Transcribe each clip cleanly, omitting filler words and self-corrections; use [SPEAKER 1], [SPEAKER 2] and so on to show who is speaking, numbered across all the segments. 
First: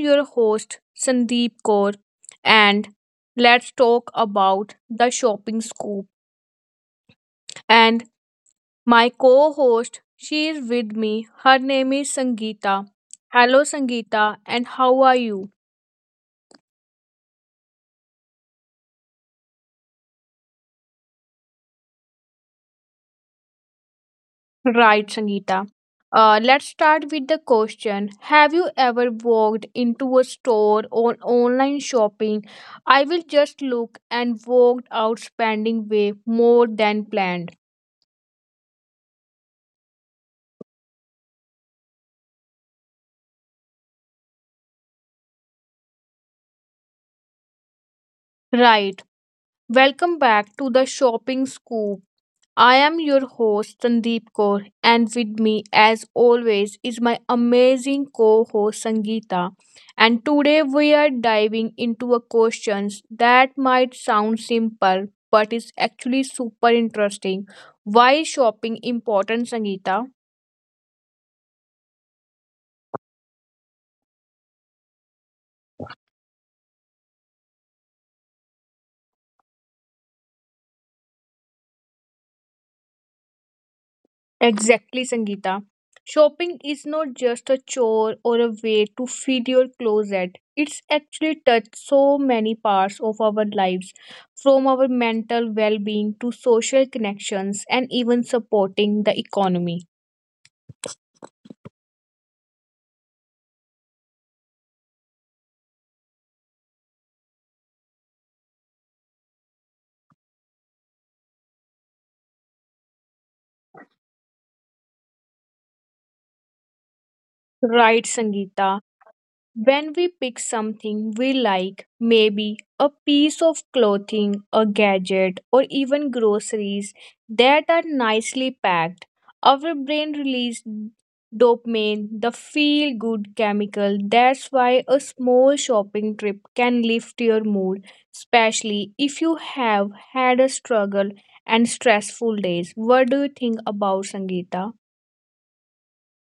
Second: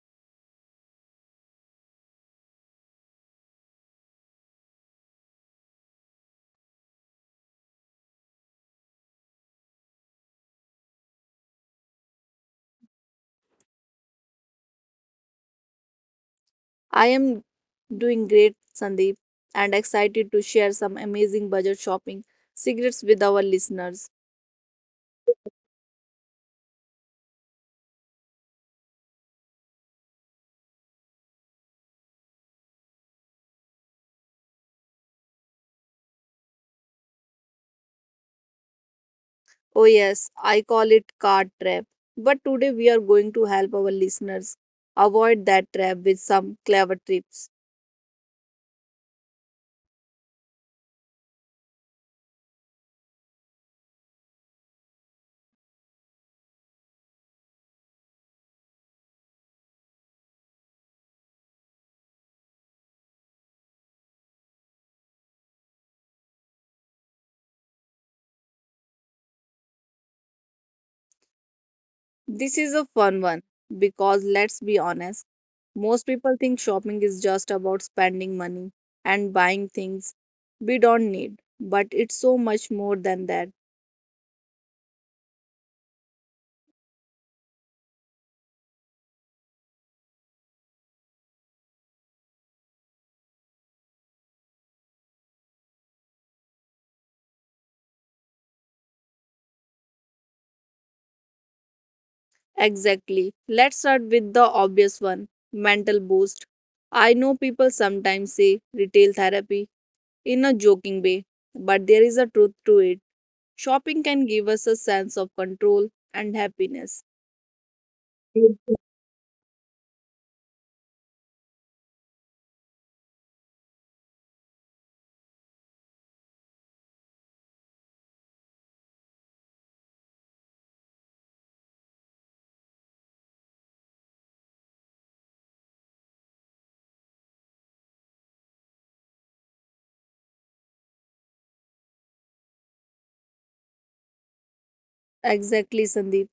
[SPEAKER 1] your host, Sandeep Kaur, and let's talk about the shopping scoop. And my co host, she is with me. Her name is Sangeeta. Hello, Sangeeta, and how are you?
[SPEAKER 2] I am doing great, Sandeep, and excited to share some amazing budget shopping secrets with our listeners.
[SPEAKER 1] Right, Sangeeta. Let's start with the question. Have you ever walked into a store or online shopping? I will just look and walked out spending way more than planned.
[SPEAKER 2] Oh, yes, I call it card trap. But today we are going to help our listeners avoid that trap with some clever tips.
[SPEAKER 1] Right. Welcome back to the shopping scoop. I am your host Sandeep Kaur, and with me, as always, is my amazing co-host Sangeeta. And today we are diving into a questions that might sound simple, but is actually super interesting. Why is shopping important, Sangeeta?
[SPEAKER 2] This is a fun one because let's be honest, most people think shopping is just about spending money and buying things we don't need, but it's so much more than that.
[SPEAKER 1] Exactly, Sangeeta. Shopping is not just a chore or a way to feed your closet. It's actually touched so many parts of our lives, from our mental well being to social connections and even supporting the economy.
[SPEAKER 2] Exactly. Let's start with the obvious one, mental boost. I know people sometimes say retail therapy in a joking way, but there is a truth to it. Shopping can give us a sense of control and happiness.
[SPEAKER 1] Right,
[SPEAKER 2] Yes.
[SPEAKER 1] Sangeeta. When we pick something we like, maybe a piece of clothing, a gadget, or even groceries that are nicely packed, our brain releases dopamine, the feel good chemical. That's why a small shopping trip can lift your mood, especially if you have had a struggle and stressful days. What do you think about Sangeeta?
[SPEAKER 2] Exactly, Sandeep.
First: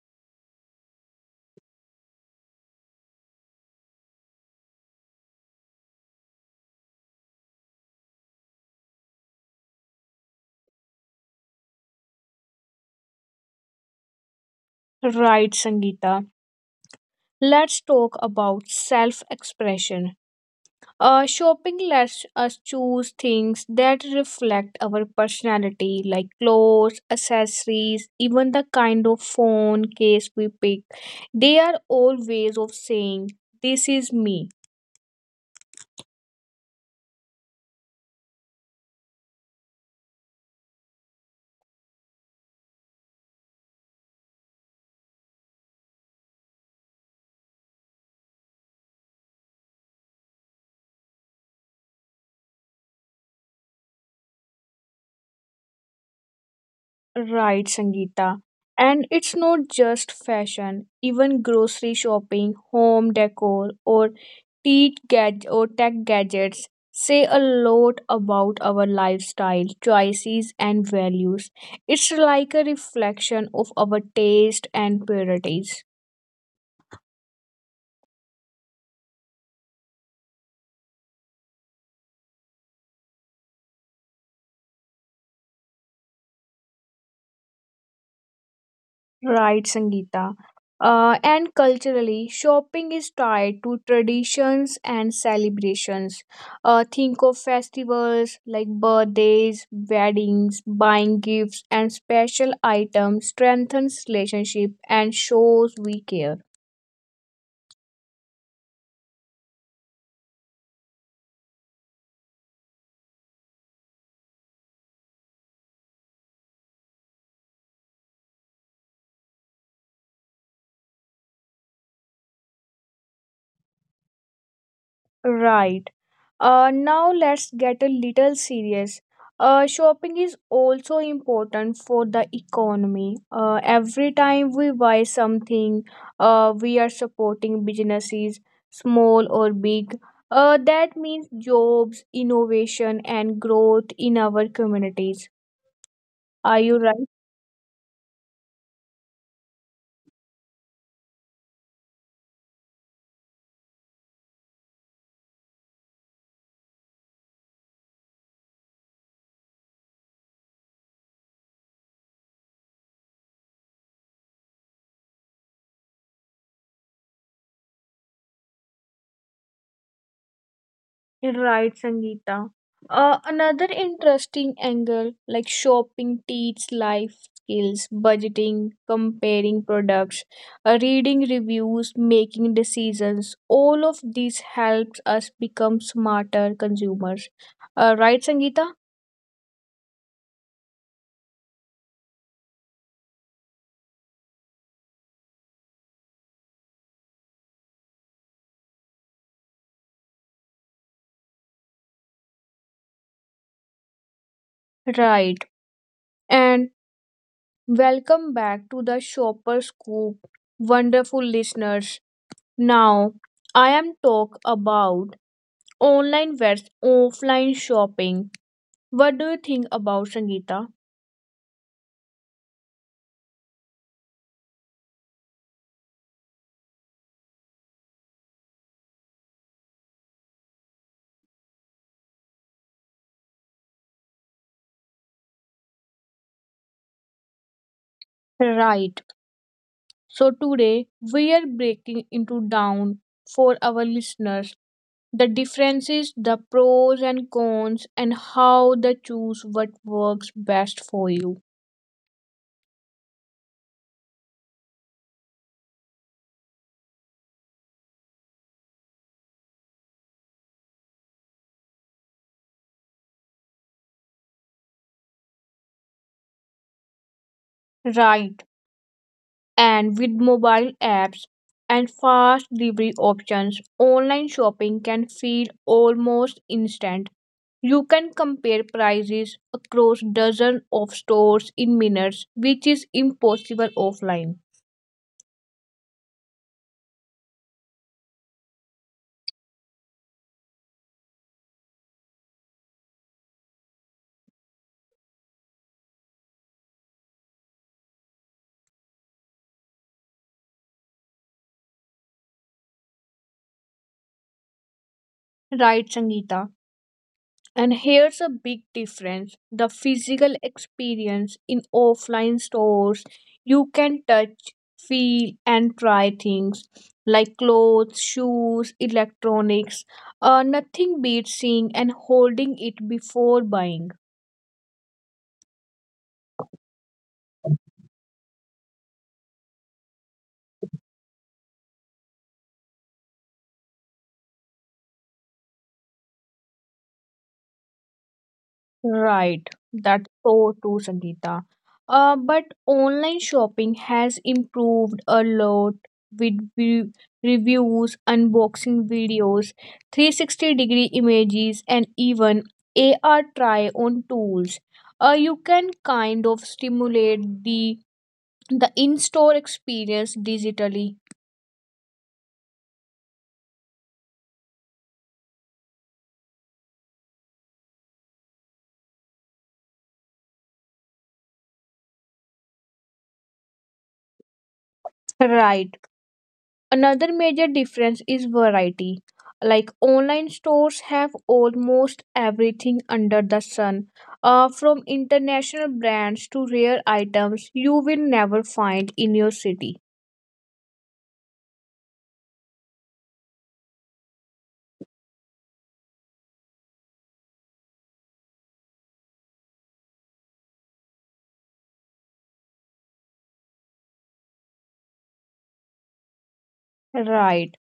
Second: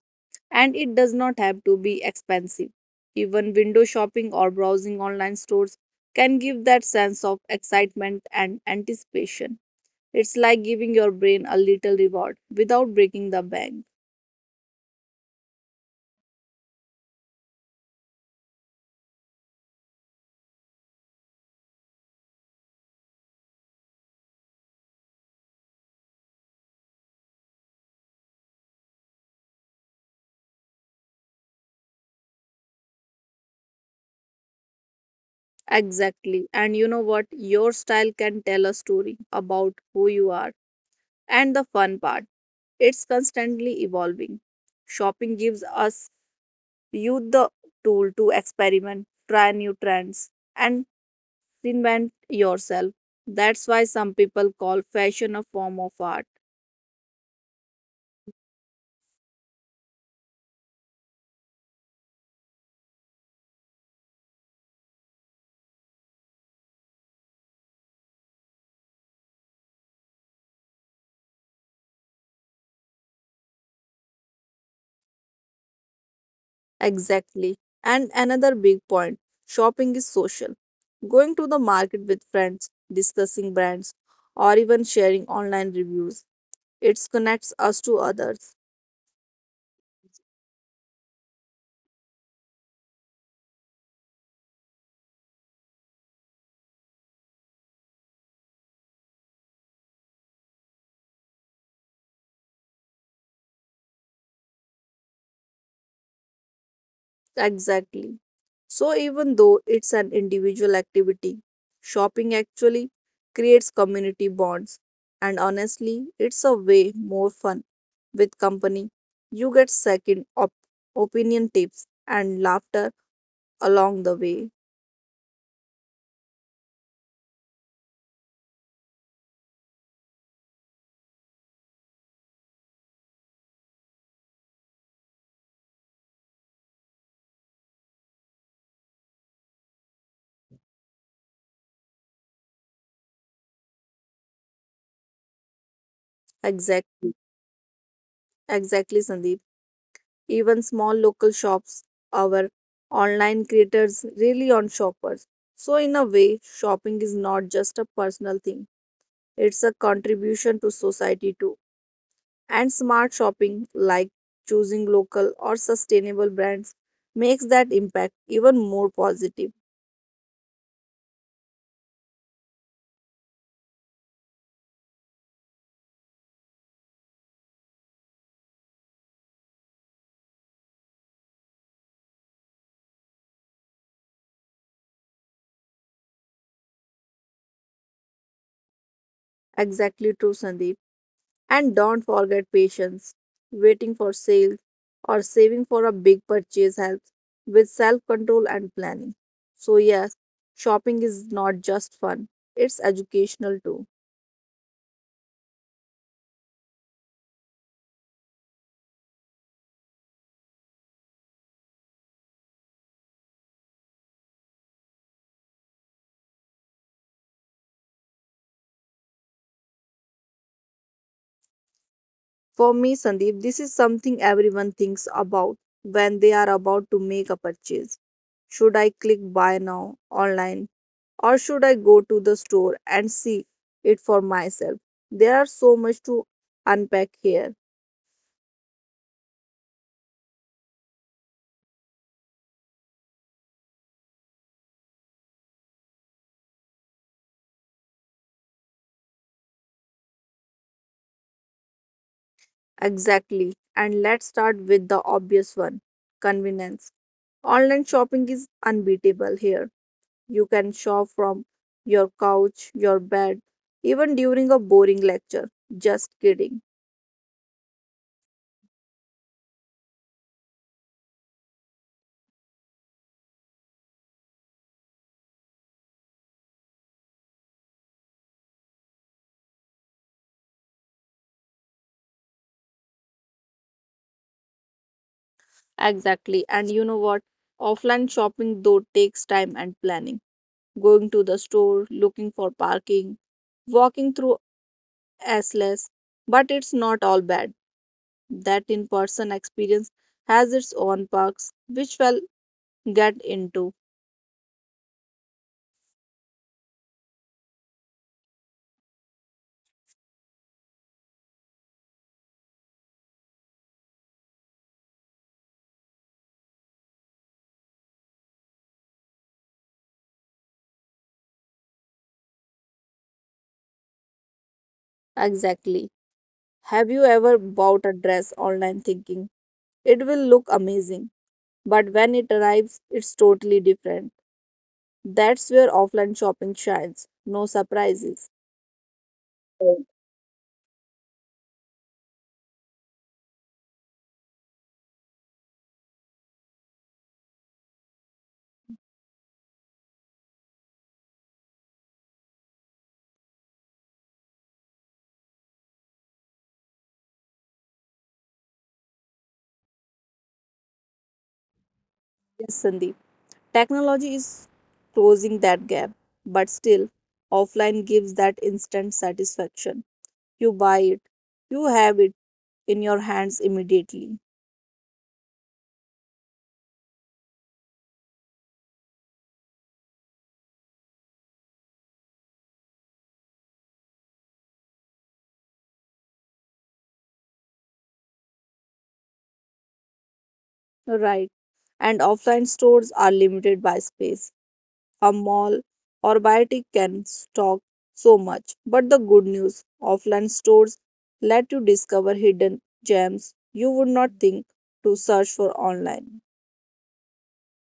[SPEAKER 2] And it does not have to be expensive. Even window shopping or browsing online stores can give that sense of excitement and anticipation. It's like giving your brain a little reward without breaking the bank.
[SPEAKER 1] Right, Sangeeta. Let's talk about self expression. Shopping lets us choose things that reflect our personality, like clothes, accessories, even the kind of phone case we pick. They are all ways of saying, this is me.
[SPEAKER 2] Exactly. And you know what? Your style can tell a story about who you are. And the fun part, it's constantly evolving. Shopping gives us you the tool to experiment, try new trends, and reinvent yourself. That's why some people call fashion a form of art.
[SPEAKER 1] Right, Sangeeta. And it's not just fashion, even grocery shopping, home decor, or or tech gadgets say a lot about our lifestyle, choices, and values. It's like a reflection of our taste and priorities.
[SPEAKER 2] Exactly. And another big point, shopping is social. Going to the market with friends, discussing brands, or even sharing online reviews, it connects us to others.
[SPEAKER 1] Right, Sangeeta. And culturally, shopping is tied to traditions and celebrations. Think of festivals like birthdays, weddings, buying gifts, and special items strengthens relationship and shows we care.
[SPEAKER 2] Exactly. So, even though it's an individual activity, shopping actually creates community bonds. And honestly, it's a way more fun with company. You get second opinion tips and laughter along the way.
[SPEAKER 1] Right. Now let's get a little serious. Shopping is also important for the economy. Every time we buy something, we are supporting businesses, small or big. That means jobs, innovation, and growth in our communities. Are you right?
[SPEAKER 2] Exactly. Exactly, Sandeep. Even small local shops, our online creators really on shoppers. So, in a way, shopping is not just a personal thing, it's a contribution to society too. And smart shopping, like choosing local or sustainable brands, makes that impact even more positive.
[SPEAKER 1] Right, Sangeeta. Another interesting angle like shopping teach life skills, budgeting, comparing products, reading reviews, making decisions. All of these helps us become smarter consumers. Right, Sangeeta?
[SPEAKER 2] Exactly true, Sandeep. And don't forget patience. Waiting for sales or saving for a big purchase helps with self control and planning. So, yes, shopping is not just fun, it's educational too.
[SPEAKER 1] Right. And welcome back to the Shopper Scoop, wonderful listeners. Now, I am talk about online versus offline shopping. What do you think about Sangeeta?
[SPEAKER 2] For me, Sandeep, this is something everyone thinks about when they are about to make a purchase. Should I click buy now online or should I go to the store and see it for myself? There are so much to unpack here.
[SPEAKER 1] Right. So today we are breaking into down for our listeners the differences, the pros and cons, and how to choose what works best for you.
[SPEAKER 2] Exactly. And let's start with the obvious one, convenience. Online shopping is unbeatable here. You can shop from your couch, your bed, even during a boring lecture. Just kidding.
[SPEAKER 1] Right. And with mobile apps and fast delivery options, online shopping can feel almost instant. You can compare prices across dozens of stores in minutes, which is impossible offline.
[SPEAKER 2] Exactly. And you know what? Offline shopping though takes time and planning. Going to the store, looking for parking, walking through Assless. But it's not all bad. That in person experience has its own perks, which we'll get into.
[SPEAKER 1] Right, Sangeeta. And here's a big difference the physical experience in offline stores. You can touch, feel, and try things like clothes, shoes, electronics. Nothing beats seeing and holding it before buying.
[SPEAKER 2] Exactly. Have you ever bought a dress online thinking it will look amazing? But when it arrives, it's totally different. That's where offline shopping shines. No surprises.
[SPEAKER 1] Right,
[SPEAKER 2] Right.
[SPEAKER 1] that's so true, Sangeeta. But online shopping has improved a lot with reviews, unboxing videos, 360 degree images, and even AR try on tools. You can kind of stimulate the in-store experience digitally.
[SPEAKER 2] Yes, Sandeep. Technology is closing that gap, but still, offline gives that instant satisfaction. You buy it, you have it in your hands immediately.
[SPEAKER 1] Right. Another major difference is variety. Like online stores have almost everything under the sun, from international brands to rare items you will never find in your city.
[SPEAKER 2] Right. And offline stores are limited by space. A mall or boutique can stock so much. But the good news, offline stores let you discover hidden gems you would not think to search for online.
[SPEAKER 1] Right.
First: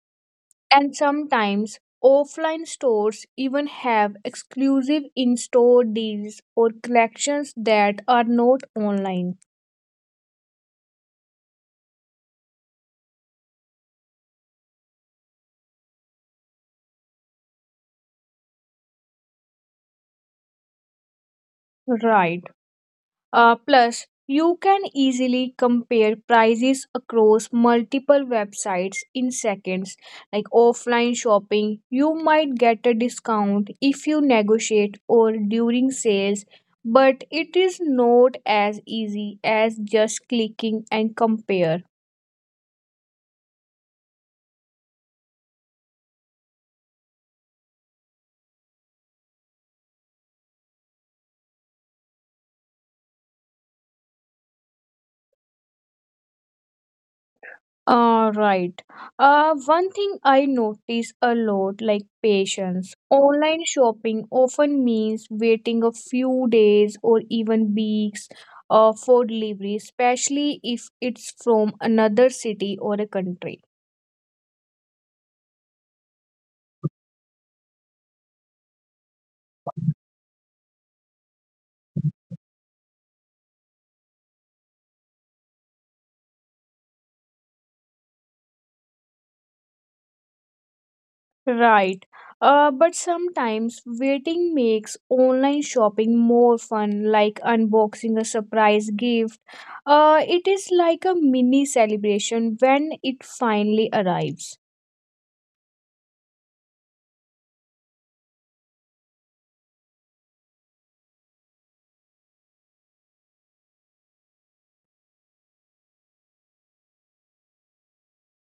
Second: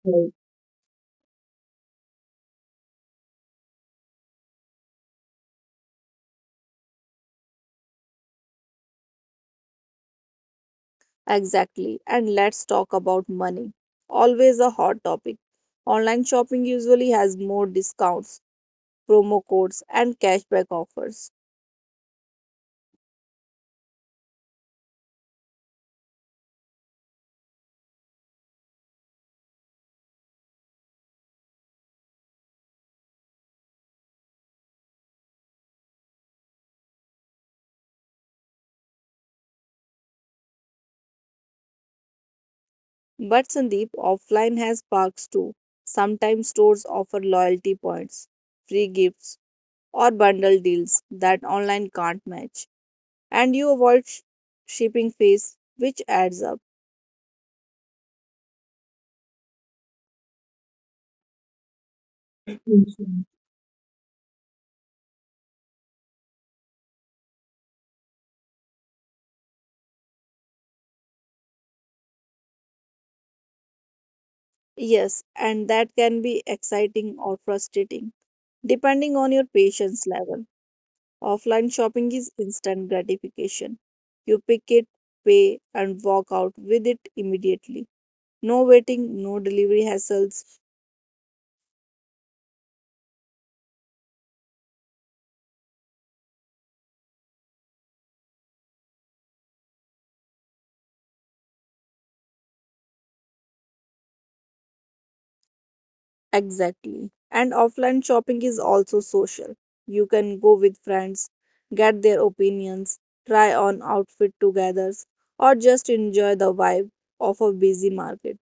[SPEAKER 1] And sometimes offline stores even have exclusive in store deals or collections that are not online.
[SPEAKER 2] Exactly. And let's talk about money. Always a hot topic. Online shopping usually has more discounts, promo codes, and cashback offers.
[SPEAKER 1] Right. Plus, you can easily compare prices across multiple websites in seconds. Like offline shopping, you might get a discount if you negotiate or during sales, but it is not as easy as just clicking and compare.
[SPEAKER 2] But Sandeep, offline has perks too. Sometimes stores offer loyalty points, free gifts, or bundle deals that online can't match. And you avoid shipping fees, which adds up.
[SPEAKER 1] All right. One thing I notice a lot, like patience. Online shopping often means waiting a few days or even weeks for delivery, especially if it's from another city or a country.
[SPEAKER 2] Yes, and that can be exciting or frustrating, depending on your patience level. Offline shopping is instant gratification. You pick it, pay, and walk out with it immediately. No waiting, no delivery hassles.
[SPEAKER 1] Right. But sometimes waiting makes online shopping more fun, like unboxing a surprise gift. It is like a mini celebration when it finally arrives.
[SPEAKER 2] Exactly. And offline shopping is also social. You can go with friends, get their opinions, try on outfit together, or just enjoy the vibe of a busy market.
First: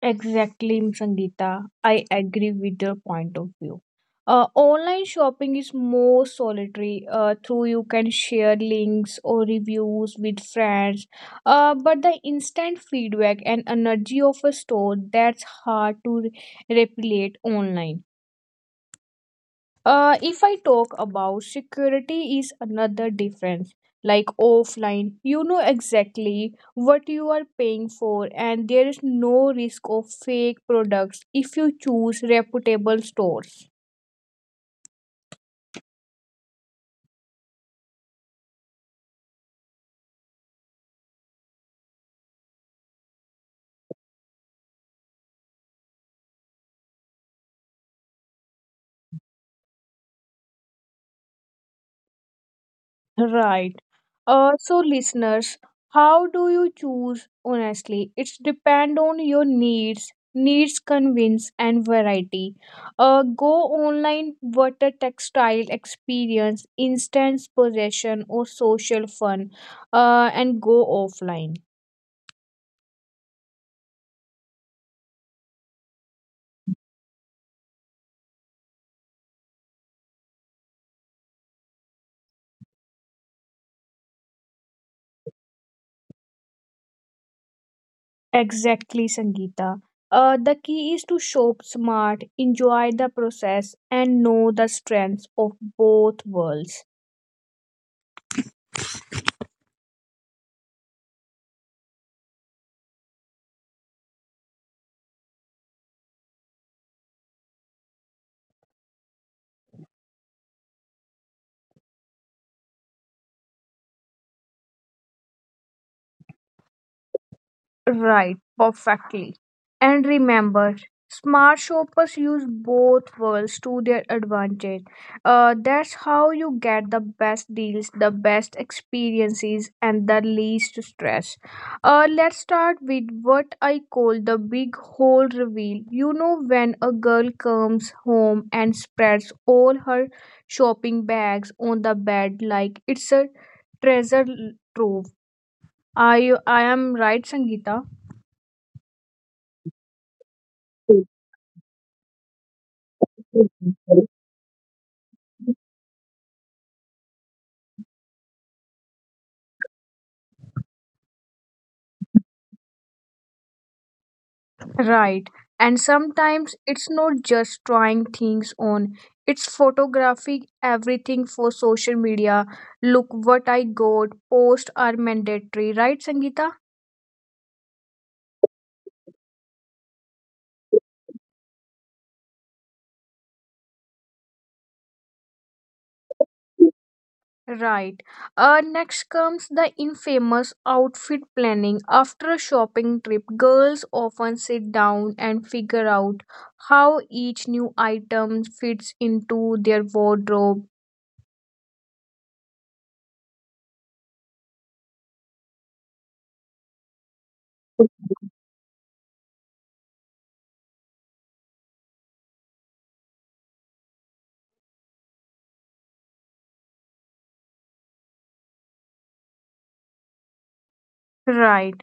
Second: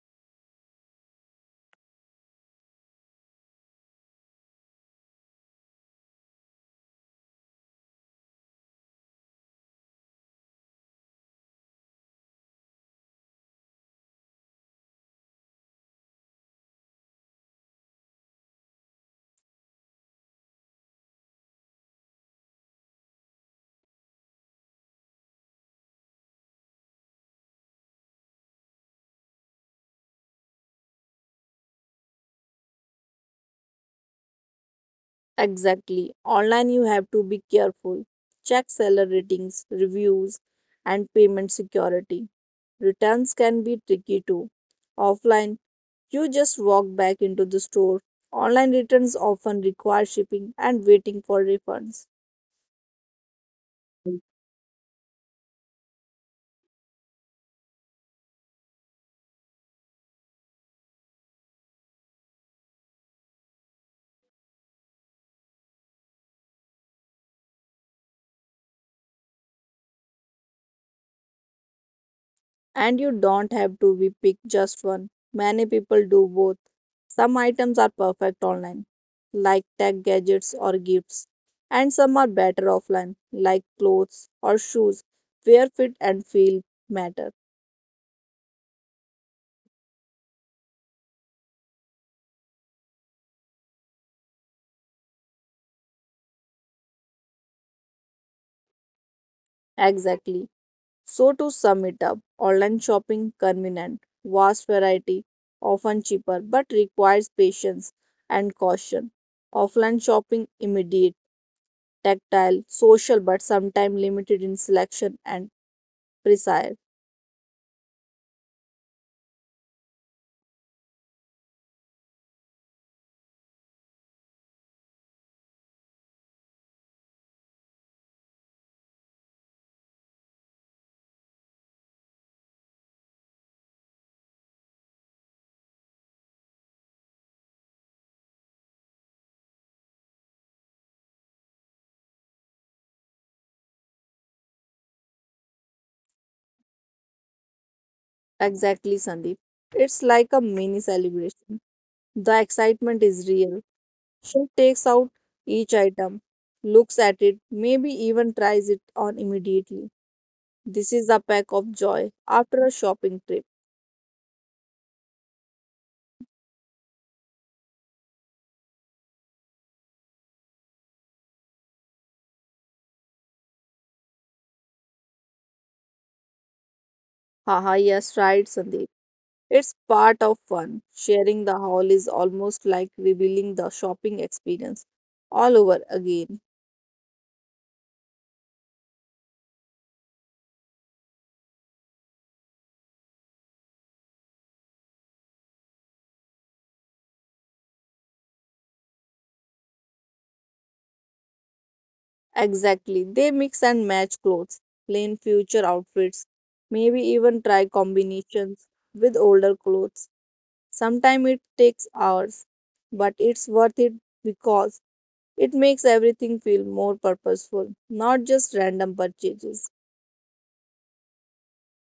[SPEAKER 1] Exactly, Sangeeta. I agree with your point of view. Online shopping is more solitary. Through you can share links or reviews with friends. But the instant feedback and energy of a store that's hard to replicate online. If I talk about security is another difference. Like offline, you know exactly what you are paying for, and there is no risk of fake products if you choose reputable stores.
[SPEAKER 2] Exactly. Online, you have to be careful. Check seller ratings, reviews, and payment security. Returns can be tricky too. Offline, you just walk back into the store. Online returns often require shipping and waiting for refunds.
[SPEAKER 1] Right. So listeners, how do you choose? Honestly, it's depend on your needs convince and variety. Go online water textile experience, instant possession or social fun, and go offline.
[SPEAKER 2] And you don't have to be pick just one. Many people do both. Some items are perfect online, like tech gadgets or gifts, and some are better offline, like clothes or shoes, where fit and feel matter.
[SPEAKER 1] Exactly, Sangeeta. The key is to shop smart, enjoy the process, and know the strengths of both worlds.
[SPEAKER 2] Exactly. So, to sum it up, online shopping convenient, vast variety, often cheaper, but requires patience and caution. Offline shopping immediate, tactile, social, but sometimes limited in selection and precise.
[SPEAKER 1] Right, perfectly. And remember, smart shoppers use both worlds to their advantage. That's how you get the best deals, the best experiences, and the least stress. Let's start with what I call the big hole reveal. You know, when a girl comes home and spreads all her shopping bags on the bed like it's a treasure trove. I I am right, Sangeeta?
[SPEAKER 2] Exactly, Sandeep. It's like a mini celebration. The excitement is real. She takes out each item, looks at it, maybe even tries it on immediately. This is a pack of joy after a shopping trip.
[SPEAKER 1] Right. And sometimes it's not just trying things on, it's photographing everything for social media. Look what I got. Posts are mandatory, right, Sangeeta?
[SPEAKER 2] Haha, yes, right, Sandeep. It's part of fun. Sharing the haul is almost like revealing the shopping experience all over again.
[SPEAKER 1] Right. Next comes the infamous outfit planning. After a shopping trip, girls often sit down and figure out how each new item fits into their wardrobe.
[SPEAKER 2] Exactly. They mix and match clothes, plan future outfits, maybe even try combinations with older clothes. Sometimes it takes hours, but it's worth it because it makes everything feel more purposeful, not just random purchases.
[SPEAKER 1] Right.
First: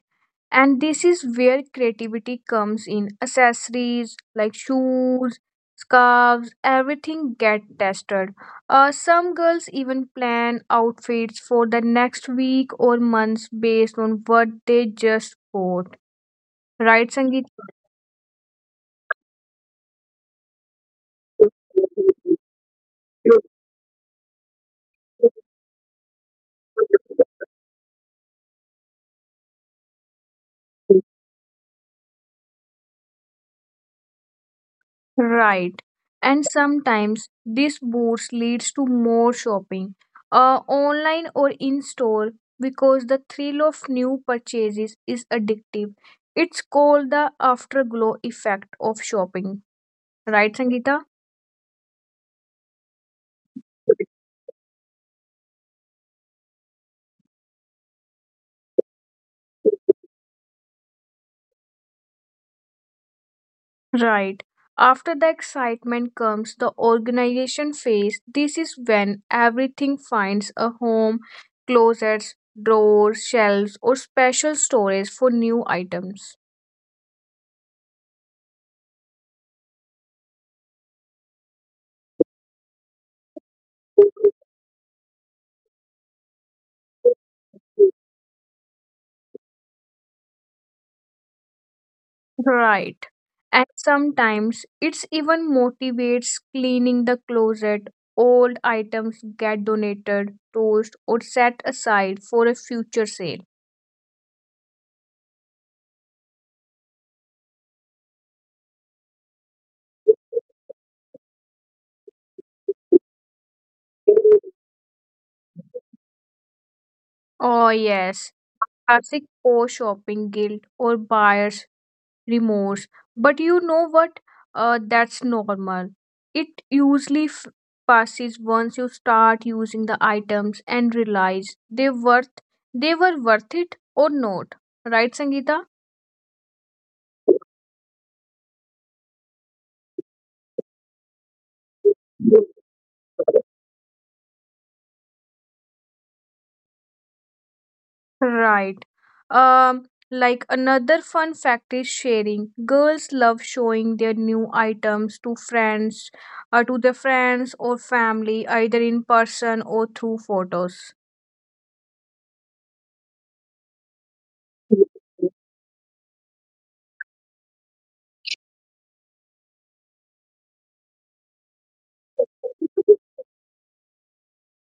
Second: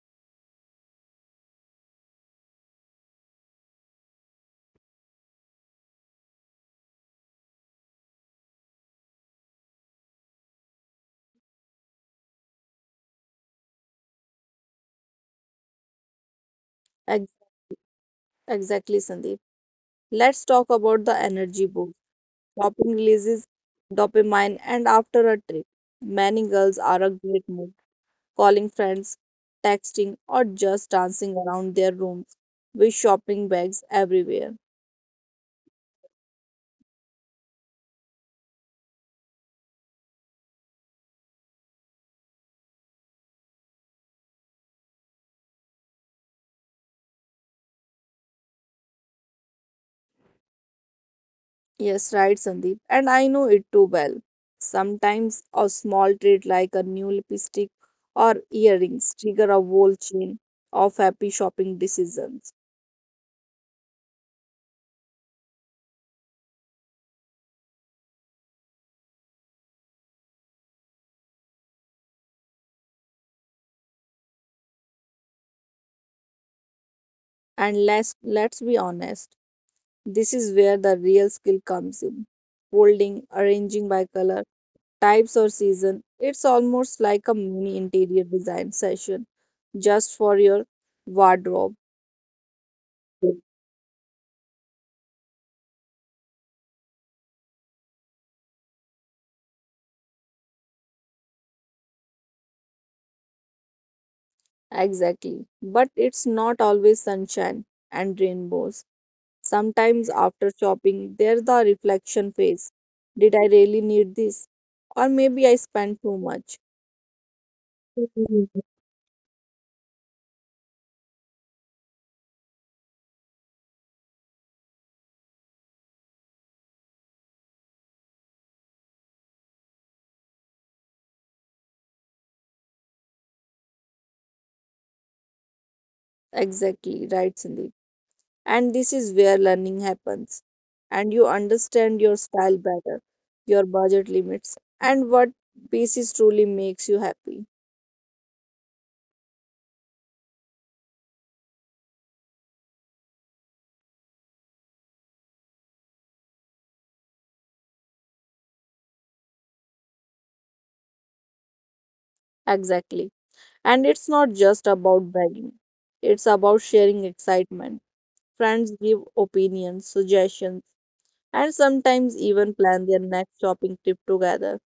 [SPEAKER 1] And this is where creativity comes in accessories like shoes scarves everything get tested, some girls even plan outfits for the next week or months based on what they just bought, right
[SPEAKER 2] Ex-
[SPEAKER 1] sangeet.
[SPEAKER 2] exactly, Sandeep. Let's talk about the energy boost. Shopping releases dopamine, and after a trip, many girls are a great mood, calling friends, texting, or just dancing around their rooms with shopping bags everywhere.
[SPEAKER 1] Right. And sometimes this boost leads to more shopping, online or in store, because the thrill of new purchases is addictive. It's called the afterglow effect of shopping. Right, Sangeeta?
[SPEAKER 2] Yes, right, Sandeep, and I know it too well. Sometimes a small treat like a new lipstick or earrings trigger a whole chain of happy shopping decisions.
[SPEAKER 1] Right. After the excitement comes the organization phase. This is when everything finds a home, closets, drawers, shelves, or special storage for new items.
[SPEAKER 2] And let's be honest, this is where the real skill comes in. Folding, arranging by color, types or season. It's almost like a mini interior design session just for your wardrobe.
[SPEAKER 1] Right. And sometimes it's even motivates cleaning the closet. Old items get donated, tossed, or set aside for a future sale.
[SPEAKER 2] Exactly. But it's not always sunshine and rainbows. Sometimes after shopping, there's the reflection phase. Did I really need this? Or maybe I spent too much.
[SPEAKER 1] Oh, yes.
[SPEAKER 2] Mhm.
[SPEAKER 1] Classic poor shopping guilt or buyer's remorse. But you know what? That's normal. It usually passes once you start using the items and realize they were worth it or not. Right, Sangeeta?
[SPEAKER 2] Exactly, right, Cindy. And this is where learning happens. And you understand your style better, your budget limits, and what pieces truly makes you happy.
[SPEAKER 1] Right. Um, like another fun fact is sharing. Girls love showing their new items to friends, to their friends or family, either in person or through photos.
[SPEAKER 2] Exactly. And it's not just about begging, it's about sharing excitement. Friends give opinions, suggestions, and sometimes even plan their next shopping trip together.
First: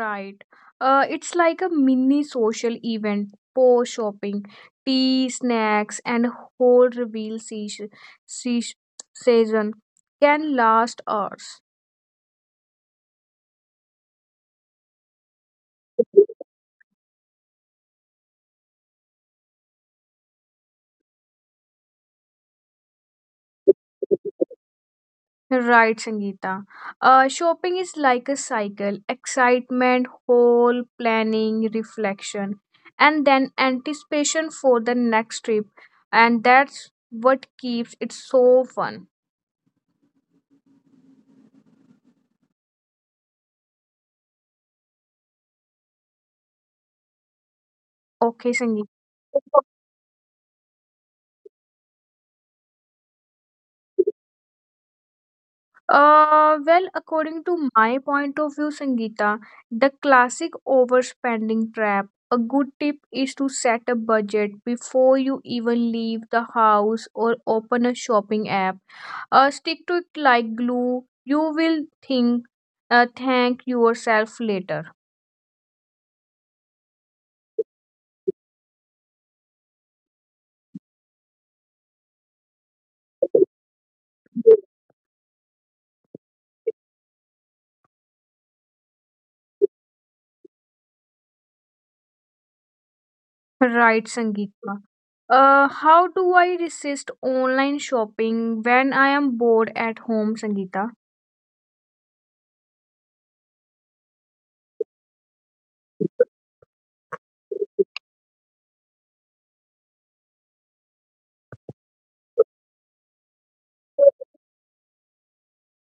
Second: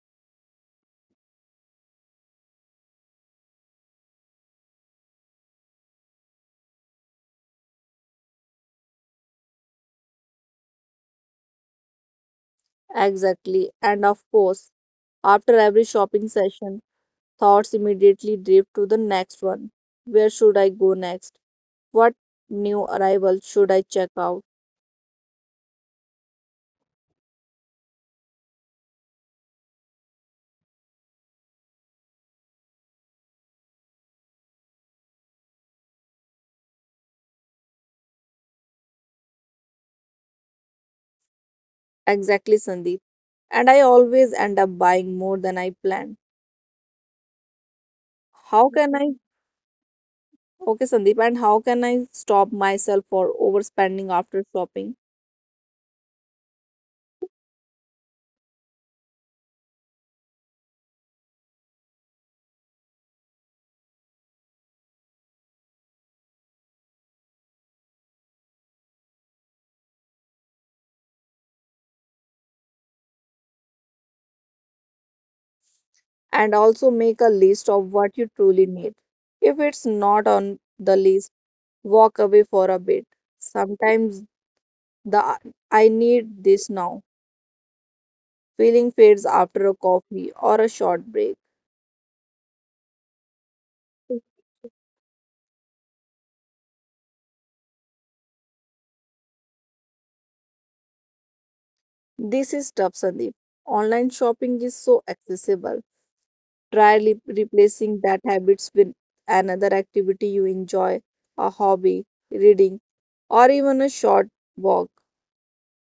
[SPEAKER 1] Right. It's like a mini social event, po shopping, tea, snacks, and whole reveal season can last hours.
[SPEAKER 2] Exactly. And of course, after every shopping session, thoughts immediately drift to the next one. Where should I go next? What new arrivals should I check out?
[SPEAKER 1] Right, Sangeeta. Shopping is like a cycle excitement, haul, planning, reflection, and then anticipation for the next trip. And that's what keeps it so fun.
[SPEAKER 2] Exactly, Sandeep. And I always end up buying more than I planned.
[SPEAKER 1] Okay,
[SPEAKER 2] How
[SPEAKER 1] Sangeeta.
[SPEAKER 2] can I? Okay, Sandeep, and how can I stop myself for overspending after shopping?
[SPEAKER 1] Well, according to my point of view, Sangeeta, the classic overspending trap. A good tip is to set a budget before you even leave the house or open a shopping app, stick to it like glue. You will think, thank yourself later.
[SPEAKER 2] And also make a list of what you truly need. If it's not on the list, walk away for a bit. Sometimes the I need this now feeling fades after a coffee or a short break.
[SPEAKER 1] Right, Sangeeta. How do I resist online shopping when I am bored at home, Sangeeta?
[SPEAKER 2] This is tough, Sandeep. Online shopping is so accessible. Try replacing that habits with another activity you enjoy, a hobby, reading, or even a short walk.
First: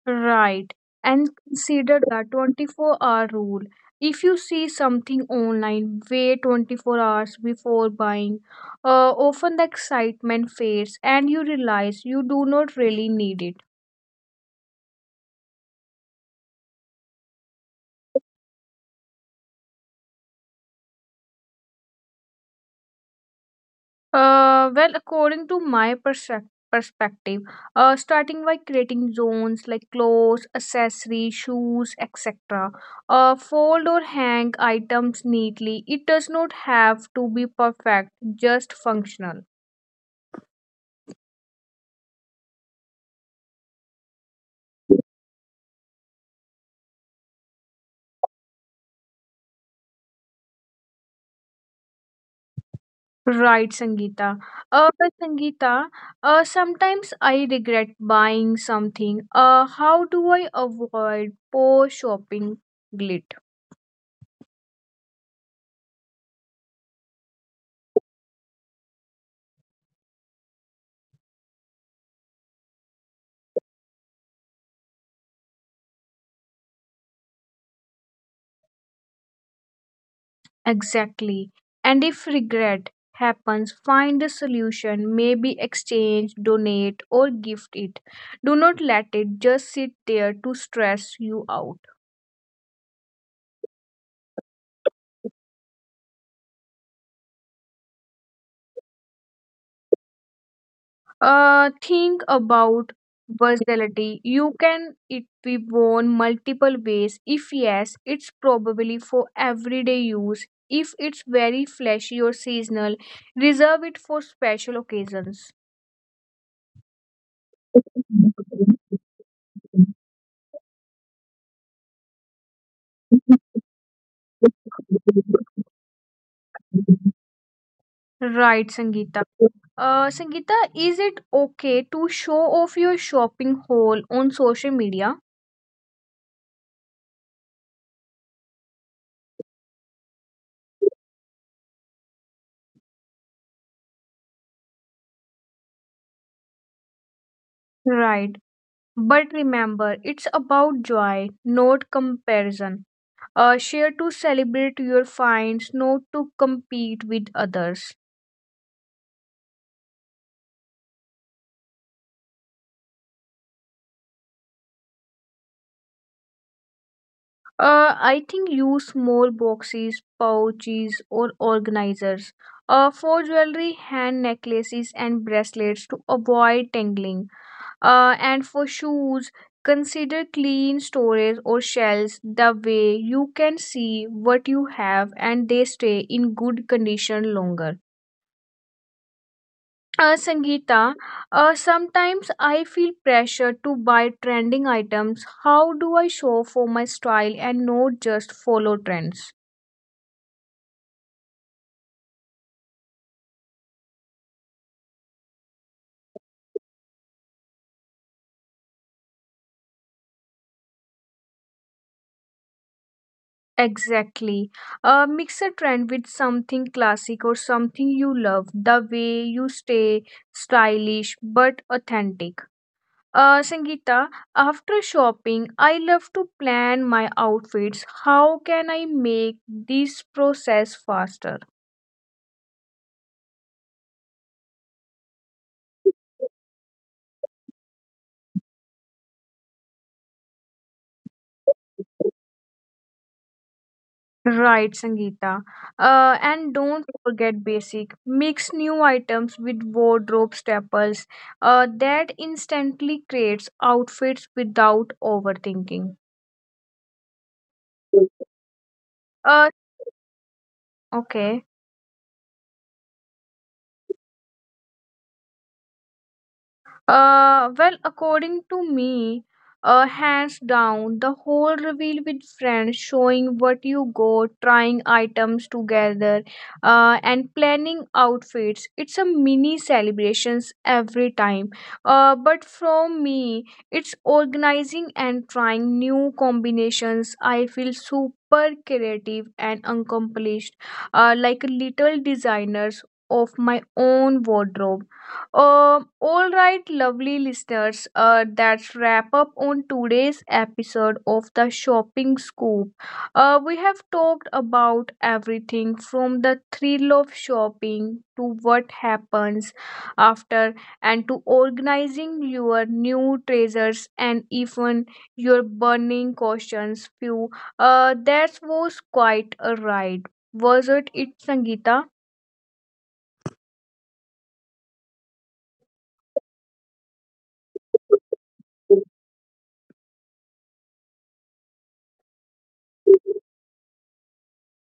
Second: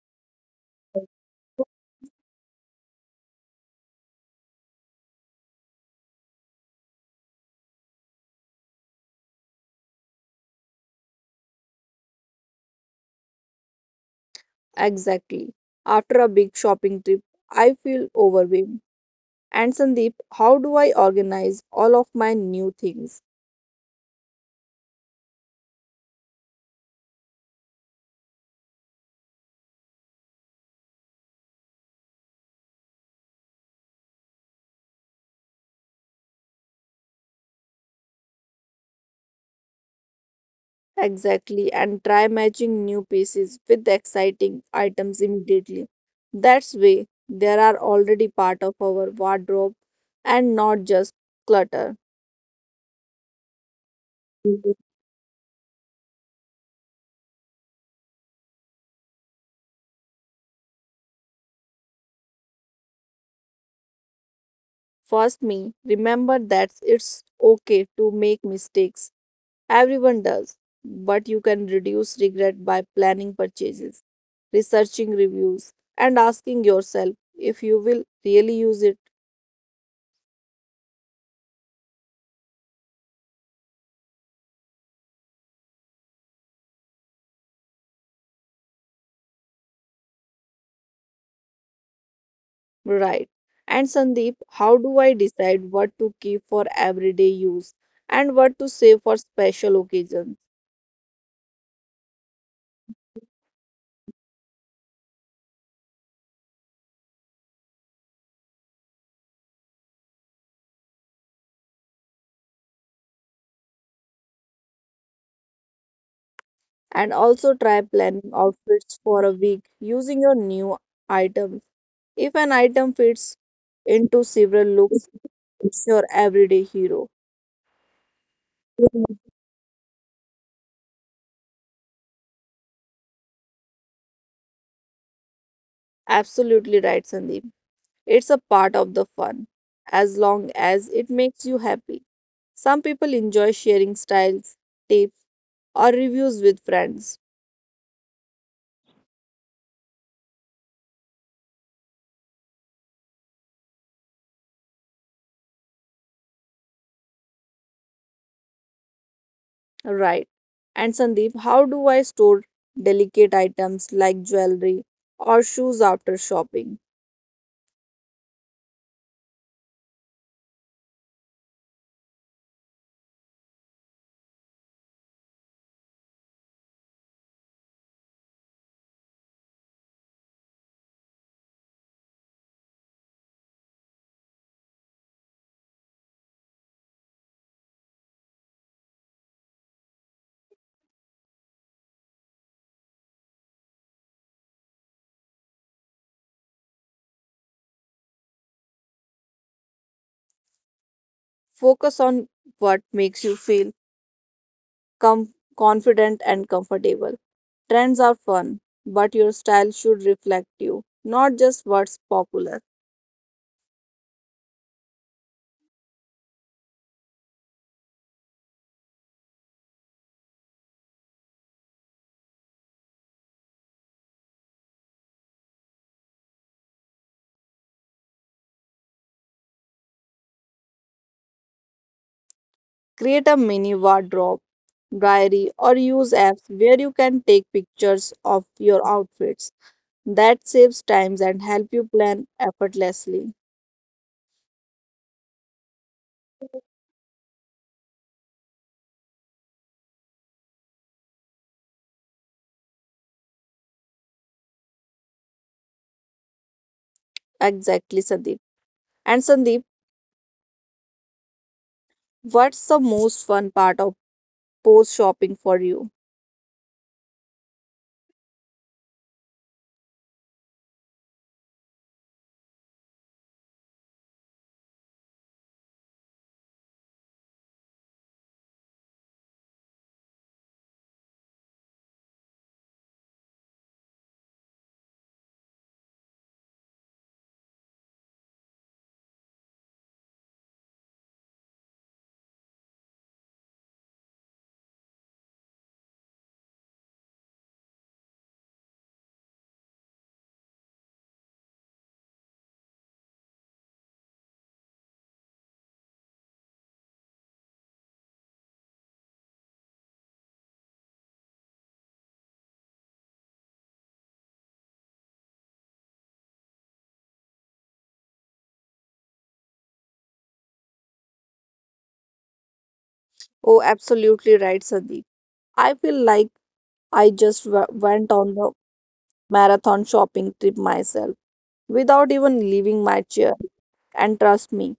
[SPEAKER 1] Right. And consider the 24-hour rule. If you see something online, wait 24 hours before buying. Often the excitement fades and you realize you do not really need it.
[SPEAKER 2] Exactly. After a big shopping trip, I feel overwhelmed. And Sandeep, how do I organize all of my new things?
[SPEAKER 1] Well, according to my perspective, starting by creating zones like clothes, accessories, shoes, etc. Fold or hang items neatly. It does not have to be perfect, just functional.
[SPEAKER 2] Exactly, and try matching new pieces with exciting items immediately. That's way they are already part of our wardrobe and not just clutter.
[SPEAKER 1] Right, Sangeeta.
[SPEAKER 2] Mhm.
[SPEAKER 1] But Sangeeta, sometimes I regret buying something. How do I avoid poor shopping guilt?
[SPEAKER 2] First me, remember that it's okay to make mistakes. Everyone does, but you can reduce regret by planning purchases, researching reviews, and asking yourself if you will really use it.
[SPEAKER 1] Exactly. And if regret happens, find a solution, maybe exchange, donate, or gift it. Do not let it just sit there to stress you out.
[SPEAKER 2] Right. And Sandeep, how do I decide what to keep for everyday use and what to save for special occasions?
[SPEAKER 1] Think about versatility. You can it be worn multiple ways. If yes, it's probably for everyday use. If it's very flashy or seasonal, reserve it for special occasions.
[SPEAKER 2] And also try planning outfits for a week using your new items. If an item fits into several looks, it's your everyday hero.
[SPEAKER 1] Right, Sangeeta. Sangeeta, is it okay to show off your shopping haul on social media?
[SPEAKER 2] Absolutely right, Sandeep. It's a part of the fun, as long as it makes you happy. Some people enjoy sharing styles, tips, or reviews with friends.
[SPEAKER 1] Right. But remember, it's about joy, not comparison. Share to celebrate your finds, not to compete with others.
[SPEAKER 2] Right. And Sandeep, how do I store delicate items like jewelry or shoes after shopping?
[SPEAKER 1] I think use small boxes, pouches, or organizers. For jewelry, hand necklaces and bracelets to avoid tangling. And for shoes, consider clean storage or shelves. The way you can see what you have and they stay in good condition longer. Sangeeta, sometimes I feel pressure to buy trending items. How do I show for my style and not just follow trends?
[SPEAKER 2] Focus on what makes you feel confident and comfortable. Trends are fun, but your style should reflect you, not just what's popular.
[SPEAKER 1] Exactly. Mix a trend with something classic or something you love. The way you stay stylish but authentic. Sangeeta, after shopping, I love to plan my outfits. How can I make this process faster?
[SPEAKER 2] Create a mini wardrobe, diary, or use apps where you can take pictures of your outfits that saves times and help you plan effortlessly.
[SPEAKER 1] Right, Sangeeta. And don't forget basic. Mix new items with wardrobe staples. That instantly creates outfits without overthinking.
[SPEAKER 2] Exactly, Sandeep. And
[SPEAKER 1] Uh,
[SPEAKER 2] Sandeep,
[SPEAKER 1] okay.
[SPEAKER 2] what's the most fun part of post shopping for you?
[SPEAKER 1] Well, according to me, hands down, the whole reveal with friends, showing what you got, trying items together, and planning outfits. It's a mini celebrations every time. But from me, it's organizing and trying new combinations. I feel super creative and accomplished, like little designers of my own wardrobe. Um, all right, lovely listeners, that's wrap up on today's episode of the Shopping Scoop. We have talked about everything from the thrill of shopping to what happens after and to organizing your new treasures and even your burning questions. Few, that was quite a ride, was it? It Sangeeta.
[SPEAKER 2] Oh, absolutely right, Sandeep. I feel like I just went on the marathon shopping trip myself without even leaving my chair. And trust me,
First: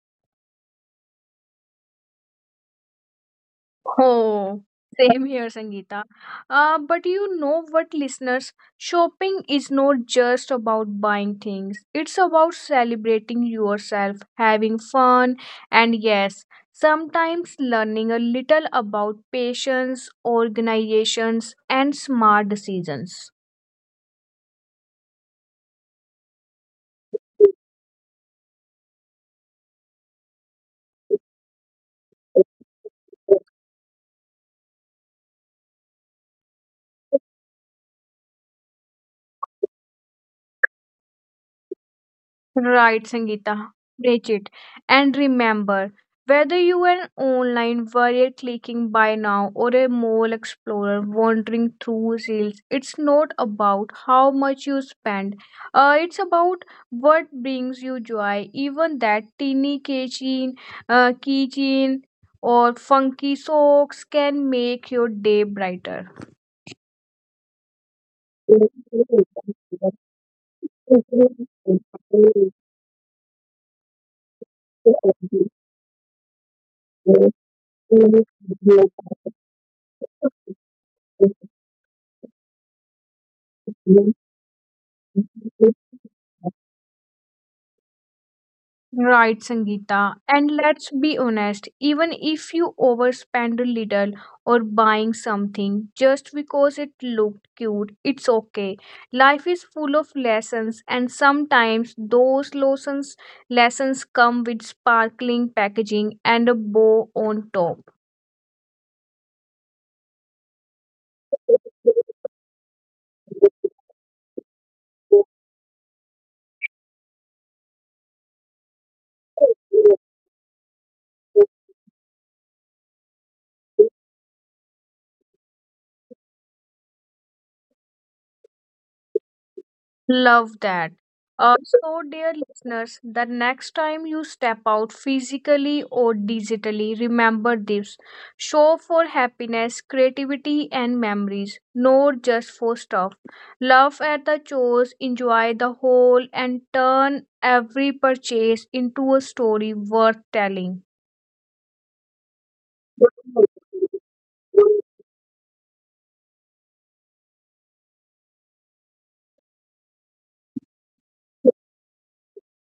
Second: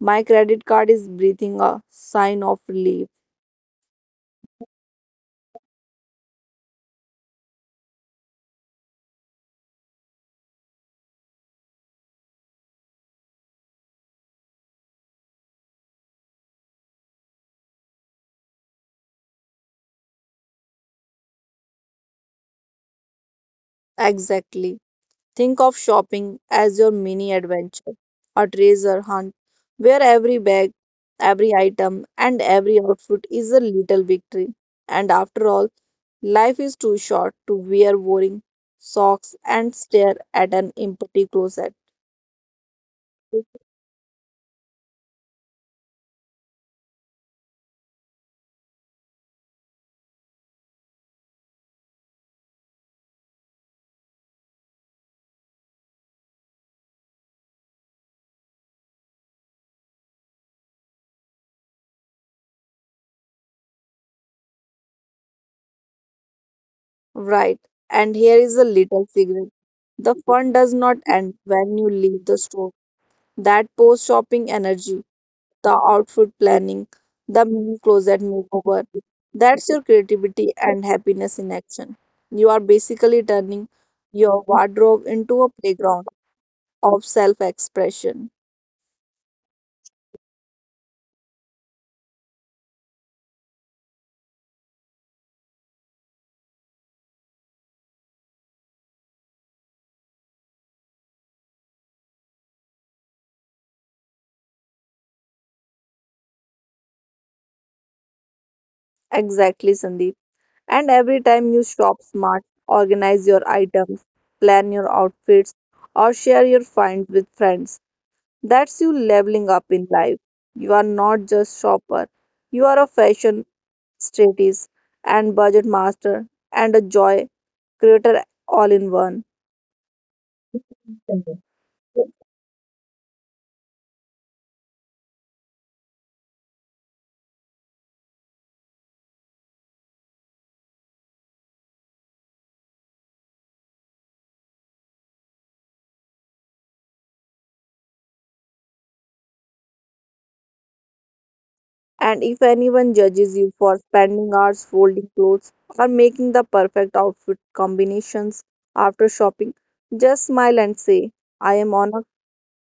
[SPEAKER 2] my credit card is breathing a sign of relief.
[SPEAKER 1] Oh, same here, Sangeeta. But you know what, listeners? Shopping is not just about buying things, it's about celebrating yourself, having fun, and yes, sometimes learning a little about patience, organizations, and smart decisions.
[SPEAKER 2] Exactly. Think of shopping as your mini adventure, a treasure hunt, where every bag, every item, and every outfit is a little victory. And after all, life is too short to wear boring socks and stare at an empty closet.
[SPEAKER 1] Right, Sangeeta. Break it. And remember, whether you are an online warrior clicking buy now or a mall explorer wandering through sales, it's not about how much you spend. It's about what brings you joy. Even that teeny keychain or funky socks can make your day brighter.
[SPEAKER 2] Right, and here is a little secret. The fun does not end when you leave the store. That post shopping energy, the outfit planning, the mini closet
[SPEAKER 1] Right,
[SPEAKER 2] makeover. That's your creativity and happiness in action. You are basically turning your wardrobe into a playground of self expression.
[SPEAKER 1] Sangeeta. And let's be honest, even if you overspend a little or buying something just because it looked cute, it's okay. Life is full of lessons, and sometimes those lessons lessons come with sparkling packaging and a bow on top.
[SPEAKER 2] Exactly, Sandeep. And every time you shop smart, organize your items, plan your outfits, or share your finds with friends, that's you leveling up in life. You are not just shopper, you are a fashion strategist and budget master and a joy creator all in one.
[SPEAKER 1] Love that.
[SPEAKER 2] Mhm.
[SPEAKER 1] So, dear listeners, the next time you step out physically or digitally, remember this show for happiness, creativity, and memories, not just for stuff. Love at the chores, enjoy the whole, and turn every purchase into a story worth telling.
[SPEAKER 2] And if anyone judges you for spending hours folding clothes or making the perfect outfit combinations after shopping, just smile and say, I am on a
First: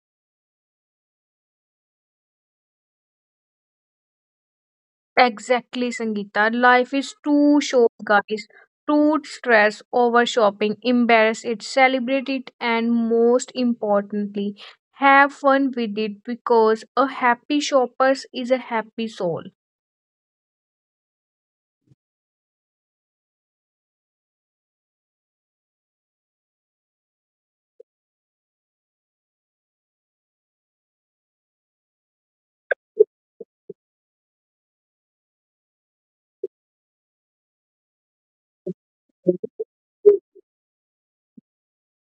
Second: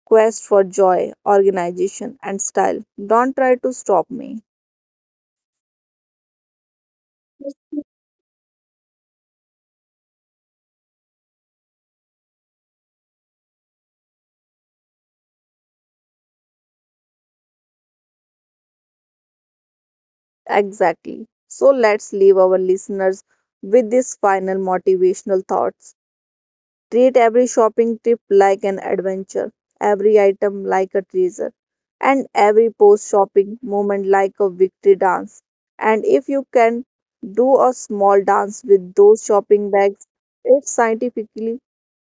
[SPEAKER 2] quest for joy, organization, and style. Don't try to stop me.
[SPEAKER 1] Exactly, Sangeeta. Life is too short, guys. Don't stress over shopping, embarrass it, celebrate it, and most importantly, have fun with it because a happy shopper is a happy soul.
[SPEAKER 2] Exactly. So let's leave our listeners with these final motivational thoughts. Treat every shopping trip like an adventure, every item like a treasure and every post shopping moment like a victory dance. And if you can do a small dance with those shopping bags, it's scientifically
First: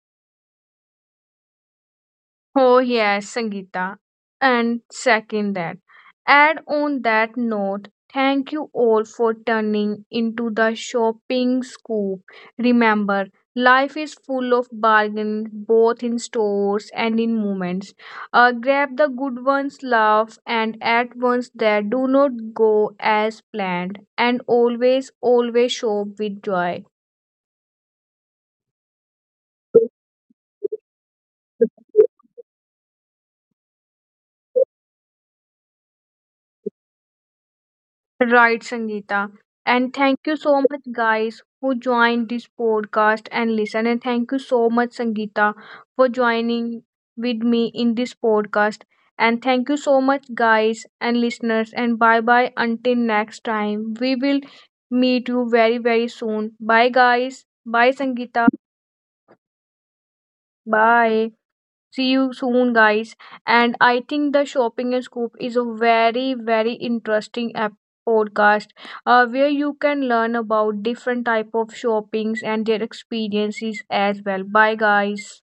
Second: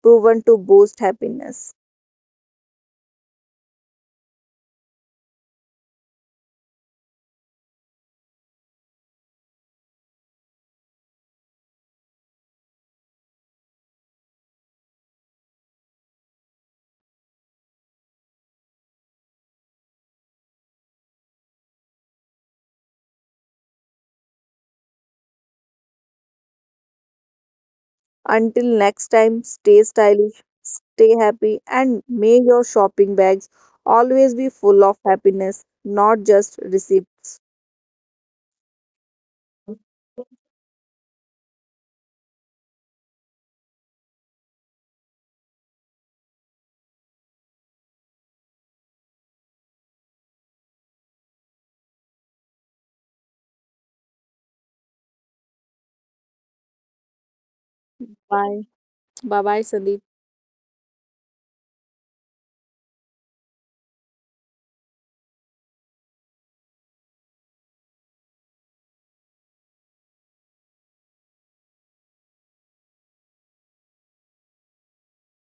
[SPEAKER 2] proven to boost happiness.
[SPEAKER 1] Oh yes, Sangeeta. And second that. Add on that note, thank you all for turning into the shopping scoop. Remember, life is full of bargains both in stores and in moments. Grab the good ones, laugh, and at ones that do not go as planned. And always, always shop with joy.
[SPEAKER 2] Until next time, stay stylish, stay happy, and may your shopping bags always be full of happiness, not just receipts.
[SPEAKER 1] Right, Sangeeta. And thank you so much, guys, who joined this podcast and listen. And thank you so much, Sangeeta, for joining with me in this podcast. And thank you so much, guys and listeners. And bye bye until next time. We will meet you very, very soon. Bye, guys. Bye, Sangeeta.
[SPEAKER 2] Bye. Bye bye, Sandeep.
[SPEAKER 1] Bye. See you soon, guys. And I think the shopping and scoop is a very, very interesting app podcast, where you can learn about different type of shoppings and their experiences as well. Bye, guys.